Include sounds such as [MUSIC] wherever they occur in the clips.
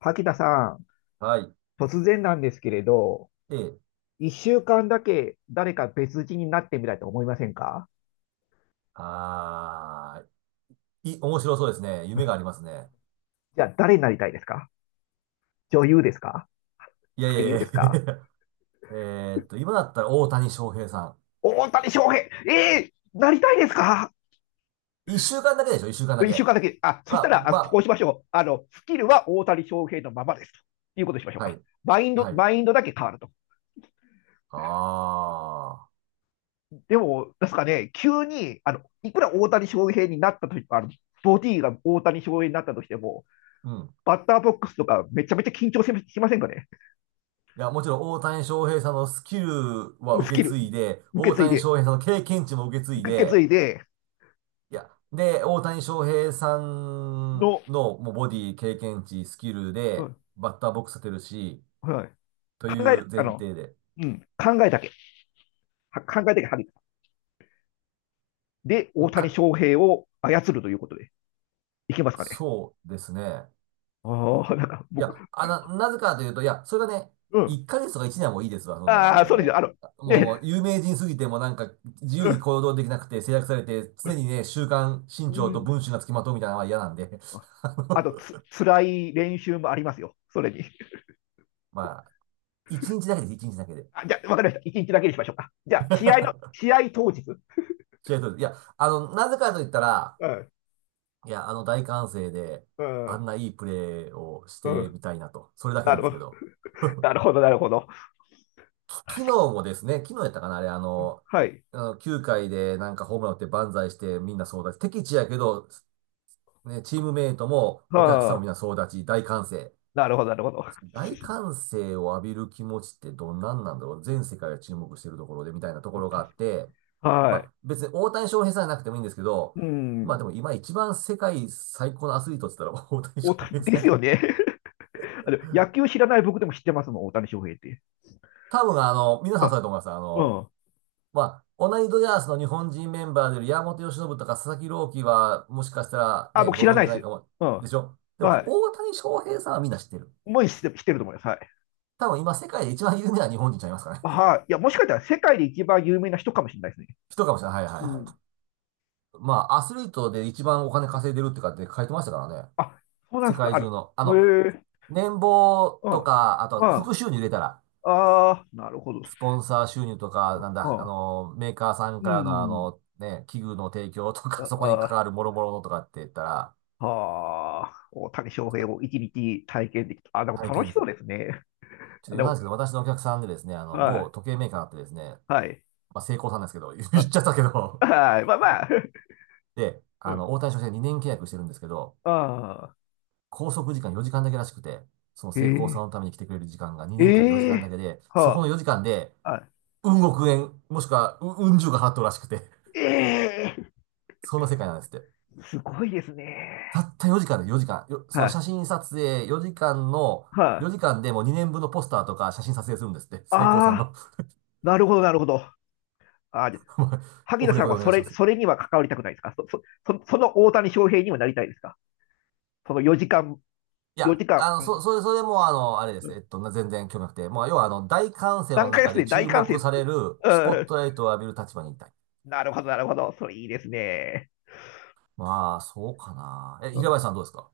柿田さん、はい。突然なんですけれど、で、一週間だけ誰か別人になってみたいと思いませんか？あ面白そうですね。夢がありますね。じゃあ誰になりたいですか？女優ですか？いやい俳優やいでや すか？ [LAUGHS] 今だったら大谷翔平さん。大谷翔平、ええ、なりたいですか？一週間だけでしょ、一週間だ一週け。間だけ。あ、そしまたあ、ら、あ、こうましましょう。スキルは大谷翔平のままです。ということにしましょうあ、はか。い。マインド、はい。マインドだけ変わると。あでも、ですかね、急に、いくら大谷翔平になったとき、ボディが大谷翔平になったとしても、ー。うん。バッターボックスとかめちゃめちゃ緊張しませんかね？いや、もちろん大谷翔平さんのスキルはス受キけ継ル、いで、受け大継い谷で、翔平さんの経験値も受け継い受け継で、いでいや、で、大谷翔平さんの、のもうボディ、経験値、スキルうで、ん、バッターボックス立てるし、はい、とい考えうる、前提で。うん、考えだけ、は考えだけ、はり、で、大谷か、翔平を操るということで、いけますかね。そうですね。ああ、[LAUGHS] なんかい僕、や、なぜかというと、いや、それがね、うん、1ヶ月とか1年はもういいですわ。そんな、ああ、そうですよ、あの、もね、う有名人すぎて、もうなんか自う由にん、行動できなくて制約されて、常にね、週刊新う潮とん、文春が付きまとうみたいなのは嫌なんで、[LAUGHS] ああのとつ、辛い練習もありますよ、それに。まあ、1日だけです、日だけで。あ、じゃあ、わかりました、一日だけにしましょうか。じゃあ、試合の、[LAUGHS] 試合当日。試合そうです。いや、なぜかと言ったら、うん、いや、大歓声で、うあんん、ないいプレーをしうてん。みたいなと、それだけななんるでほすど、けど。なるほど、なるほど。昨日もですね、昨日やったかな、あれ、あの、はい。あの9回でなんかホームラン打って万歳してみんな総立ち。敵地やけど、ね、チームメイトもお客さんはもあ、みんな総立ち、大歓声。なるほど、なるほど。大歓声を浴びる気持ちってどんなんなんだろう、全世界が注目してるところでみたいなとこ確ろがあって、か、まはい。あ別に大谷翔平さんじゃなくてもいいんですけど、うまあん。でも今一番世界最高のアスリートって言ったら大谷翔大谷、平でさんすじゃよね。ん。[LAUGHS] 野球知らない僕でも知ってますもん、大谷翔平って。多分皆さんそうはだと思います。い。うん。まあ、同じドジャースの日本人メンバーでいる山本由伸とか佐々木朗希は、もしかしたらあ、ね、僕ご知らな存い知でないす。かも、うでん。しょ。でも、は大谷翔平さんはみんな知ってる。い。もう知って、知ってると思います。はい。多分今世界で一番有名な日本人ちゃいますかね。[LAUGHS] はい。いや、もしかしたら世界で一番有名な人かもしれないですね。人かもしれない。はいはいうはん。い。[LAUGHS] まあ、アスリートで一番お金稼いでるってかって書いてましたからね。あ、そうなん世ですか。界中の。へえ。年俸うん。とか、あうん。と、あ副収入入れたら、あ、なるほど。スポンサー収入とか、うなんだ、ん。メーカーさんうからのん、ね、器具の提供とか、あそこに関あ、わる諸々のとかって言ったら、はあ、大谷翔平を一日体験できた。あ、でも体楽し験的そうな。ですね。ちょっと余で談でも、すけど、私のお客さんでですね、は某い。時計メーカーあってですね、はい。まあ、成功さんですけど、[LAUGHS] 言っちゃったけど、はい。まあまあ。[LAUGHS] で、うん。[LAUGHS] 大谷翔平2年契約してるんですけど、ああ。拘束時間4時間だけらしくて、その成功さえんのために来てくれる時間がえ。2年間で4え時間だえ。けで、そこのは4時間で、あ。はうん億円、もしくは、うん十が払っとるらしくて、い。ええ。[LAUGHS] そんな世界なんですって。すごいですね。たった4時間で4時間、よそはのい。写真撮影4時間の、は4い。時間でもう2年分のポスターとか写真撮影するんですって、成功さんああ。の。なるほど、なるほど。ああ、じゃ、 [LAUGHS] 萩オ野フレさコんではお願そいしまれ、す。それには関わりたくないですか？そ、そ、そ、その大谷翔平にはなりたいですか？その4時間、いや、4時間、うん、それも、あれでうす。ん、全然興味なくて。もう、要は、大歓声短の歌で中すでね、大注歓声。目されうる、スポッん。トライトを浴びる立場にいたい。なるほど、なるほど。それいいですね。まあ、そうかな。え、う平ん、林さんどうですか？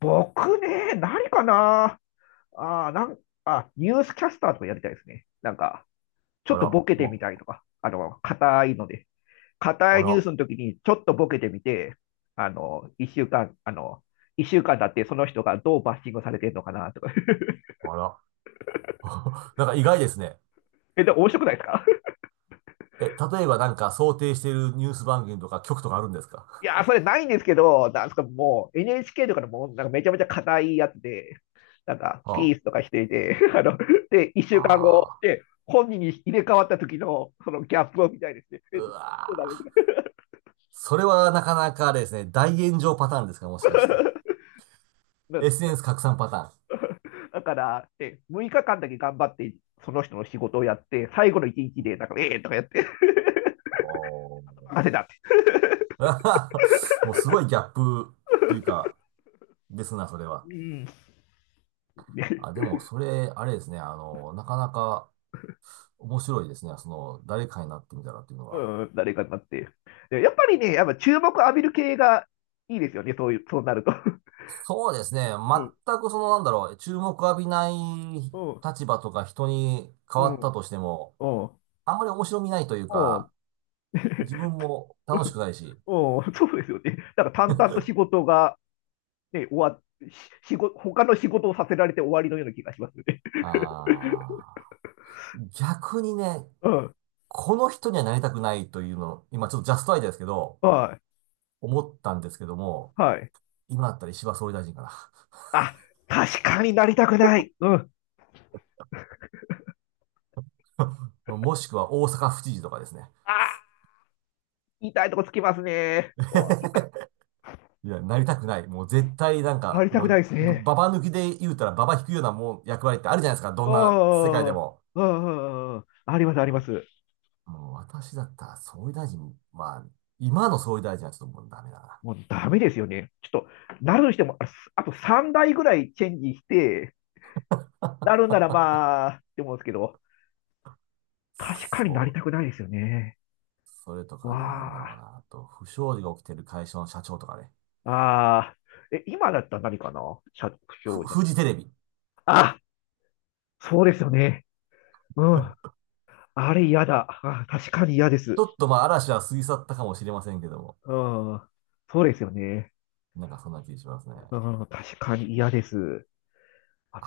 僕ね、何かな、ああ、なん、あ、ニュースキャスターとかやりたいですね。ちょあっとら、ボケてみたりとか、硬いので、硬あいニュースら、の時にちょっとボケてみて、一週間、一週間だってその人がどうバッシングされてるのかなとか。[LAUGHS] あら。[LAUGHS] なんか意外ですね。え、でも面白くないですか？ え、例えばなんか想定しているニュース番組とか局とかあるんですか？ [LAUGHS] いやー、それないんですけど、なんすか、もう NHK とかのもうなんかめちゃめちゃ硬いやつで、なんかあピースとかしていて、[LAUGHS] で、一あ、週間後ああ、で本人に入れ替わった時のそのギャップを見たいですね。うえ、そうなわのか。 ー、それはなかなかあれですね。大炎上パターンですか、もしかして？[LAUGHS] SNS 拡散パターン。だから、で6日間だけ頑張って、その人の仕事をやって、最後の一日で、なんか、ええー、とかやって、[LAUGHS] おー 任せたって。[LAUGHS] もうすごいギャップっていうか、ですな、それは。うん、でも、それ、あれですね、なかなか面白いですね、誰かになってみたらっていうの [LAUGHS] うは。ん、誰かになって。やっぱりね、やっぱ注目浴びる系がいいですよね、そういう、そうなると。[LAUGHS] そうですね、うん、全くなんだろう、注目浴びないうん、立場とか人に変うわったん、としても、うん、あんまり面白みないといううん、か、自分も楽しくないし、うん、そうですよね。なんか淡々と仕事が、ね、終わっ、し、仕事、他の仕事をさせられて終わりのような気がしますよね。あ逆にね、うん、この人にはなりたくないというの、今ちょっとジャストアイデアですけど、はい、思ったんですけども、はい。今だったら石破総理大臣かあ、確かになりたくない。うん。な。[LAUGHS] もしくは大阪府知事とかですね。あ、痛いとこつきますね。お、 [LAUGHS] いや、なりたくない。もう絶対なん触か、りたもくなう、いですばね。ババ抜きで言うたらババ引くようなもう役割ってあるじゃないですか。どんな世あ界でも。あ、あ、あります、あります。もう私だったら総理大臣、まあ、今の総理大臣はちょっともうダメだな。もうダメですよね。ちょっと、なるにしても、あ、あと3台ぐらいチェンジして、なるんならまあ、って思うんですけど、確かになりそたう。くないですよね。それとかね、なんだわろうあ、な。あと、不祥事が起きてる会社の社長とかね。ああ、え、今だったら何かな、社長になりフたい。ジテレビ。あ、そうですよね。うん。あれ嫌だ。あ、確かに嫌です。ちょっとまあ嵐は過ぎ去ったかもしれませんけども。うん。そうですよね。なんかそんな気がしますね。うん、確かに嫌です。あ、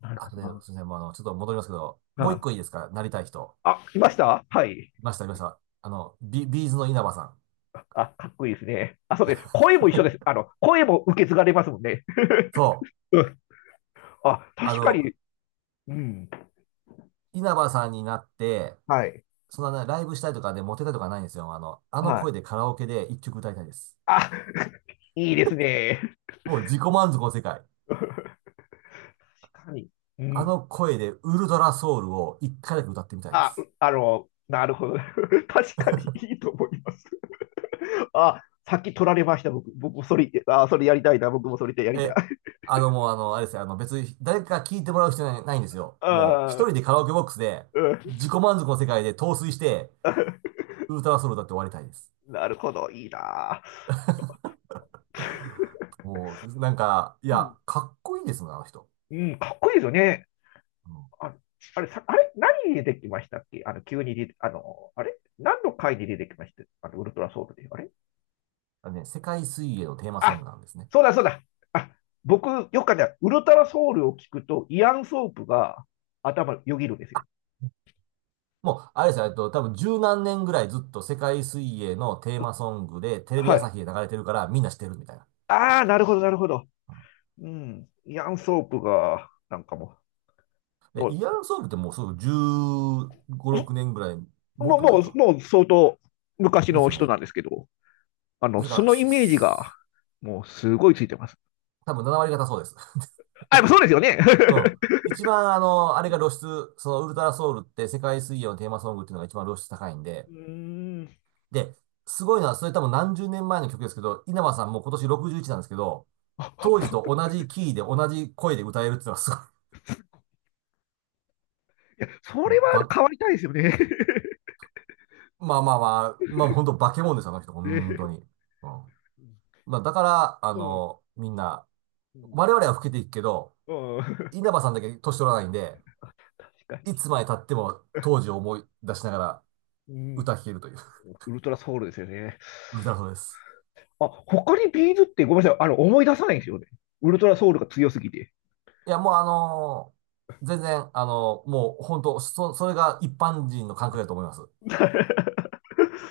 なるあとほで、ど、すみません、もうちょっと戻りますけど、もう一あ、個いいですか？なりたい人。あ、来ました、はい。いました、いました。ビーズの稲葉さん。あ、かっこいいですね。あ、そうです。声も一緒です。[LAUGHS] 声も受け継がれますもんね。そう。うん、あ、あ確かの、に。うん。稲葉さんになって、はい。そんなね、ライブしたいとかで、モテたいとかないんですよ。あのは声い。でカラオケで一曲歌いたいです。あ、いいですね。もう自己満足の世界。確かに。うあん。の声でウルトラソウルを一回だけ歌ってみたいであ、う、す。なるほど。[LAUGHS] 確かにいいと思います。あ、さっき取られました、僕。僕もそれ、あ、それやりたいな。僕もそれでやりたい。え、もうあれですよ。別に誰か聞いてもらう必要ない、ないんですよ。もう一ああ、人でカラオケボックスで自己満足の世界で陶酔してウルトラソウル歌って終わりたいです。うん。なるほど。いいな。もう、なんか、いうや、ん。かっこいいですもんね、あの人。うん、かっこいいですよね。うん。あ、あれ、さ、あれ、何に出てきましたっけ？急に出て、あの、あれ何の回に出てきました？あの、ウルトラソウルで。あれ、あのね、世界水泳のテーマソンあ、グなんですね。そうだそうだ。あ、僕、よくあるウルトラソウルを聞くと、イアン・ソープが頭よぎるんですよ。もう、あれですよ、多分十何年ぐらいずっと世界水泳のテーマソングで、テレビは朝い。日で流れてるから、みんな知ってるみたいな。ああ、なるほど、なるほど。うん。うん。イアン・ソープが、なんかもう、で、イヤランソングってもうすぐ15、6年ぐらい、もっのとも前う、もう、か。もう相当昔でのすよ人ね。なんですけど、ですかそら、のイメージが、もうすごいついてます。多分7割方そうです。[LAUGHS] あ、やっぱそうですよね。うん。[LAUGHS] 一番、あれうがん。露出、そのウルトラソウルって世界水泳のテーマソングっていうのが一番露出高いんうで、ーん。で、すごいのは、それ多分何十年前の曲ですけど、稲葉さんも今年61なんですけど、当時と [LAUGHS] あ、同じキーで同じ声で歌えるっていうのはすごい。いや、そもれうはば、変わりたいですよね。[LAUGHS] まあまあまあ、まあ本当化け物ですよ、あの人、本ね、当に。うん。まあだから、うん。みんな、うん。我々は老けていくけど、うん。稲葉さんだけ年取らないんで、確かいに。つまで経っても当時を思い出しながらうん。歌聴けるという、ウルトラソウルですよね。[LAUGHS] 歌そうです。あ、他にビーズってごめんなさい。思い出さないんですよね。ウルトラソウルが強すぎて。いや、もう全然、もう本当、それが一般人の感覚だと思います。[LAUGHS]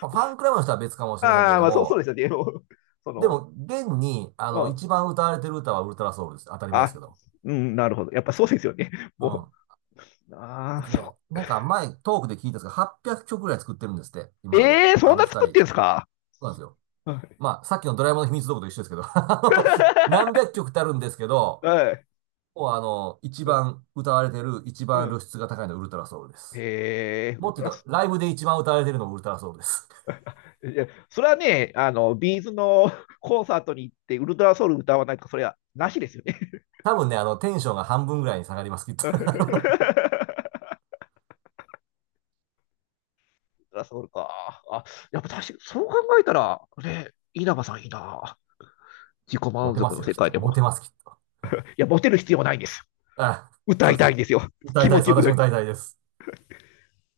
まあファンクラブの人は別かもしれませんけれああ、どまあそう、そうも、ですよね。もうそでの、も、現に、うん。一番歌われてる歌はウルトラソウルです。当たり前ですあ、けど。うん、なるほど。やっぱそうですよね。うもん。う、ああ、そ、なんか前、トークで聞いたんですが、800曲ぐらい作ってるんですって、今まで。ええー、そあんのな二作っ人。てそんすか？うなんですよ。はい。まあ、さっきのドラえもんの秘密道具と一緒ですけど、[LAUGHS] あの何 [LAUGHS] 百曲ってあるんですけど、はい。もう一番歌われてる、一う番ん。露出が高いのはウルトラソウルです。へえ、ウもルっとトラ、言うと、ライブで一番歌われてるのはウルトラソウルです。いや、それはね、ビーズの [LAUGHS] コンサートに行って、ウルトラソウル歌わないとか、それはなしですよね。多分ね、テンションが半分ぐらいに下がります、きっと。[LAUGHS] ウル [LAUGHS] トラソウルか。あ、やっぱ確かに、そう考えたら、ね、稲葉さんいいな。自己モ満テま足すのよ、世きっ界と。でモも。テます、きっと。いや、モテる必要はないんです。あ、歌そういですたいんね。ですよ。大気体持でちす。よく私なも大体です。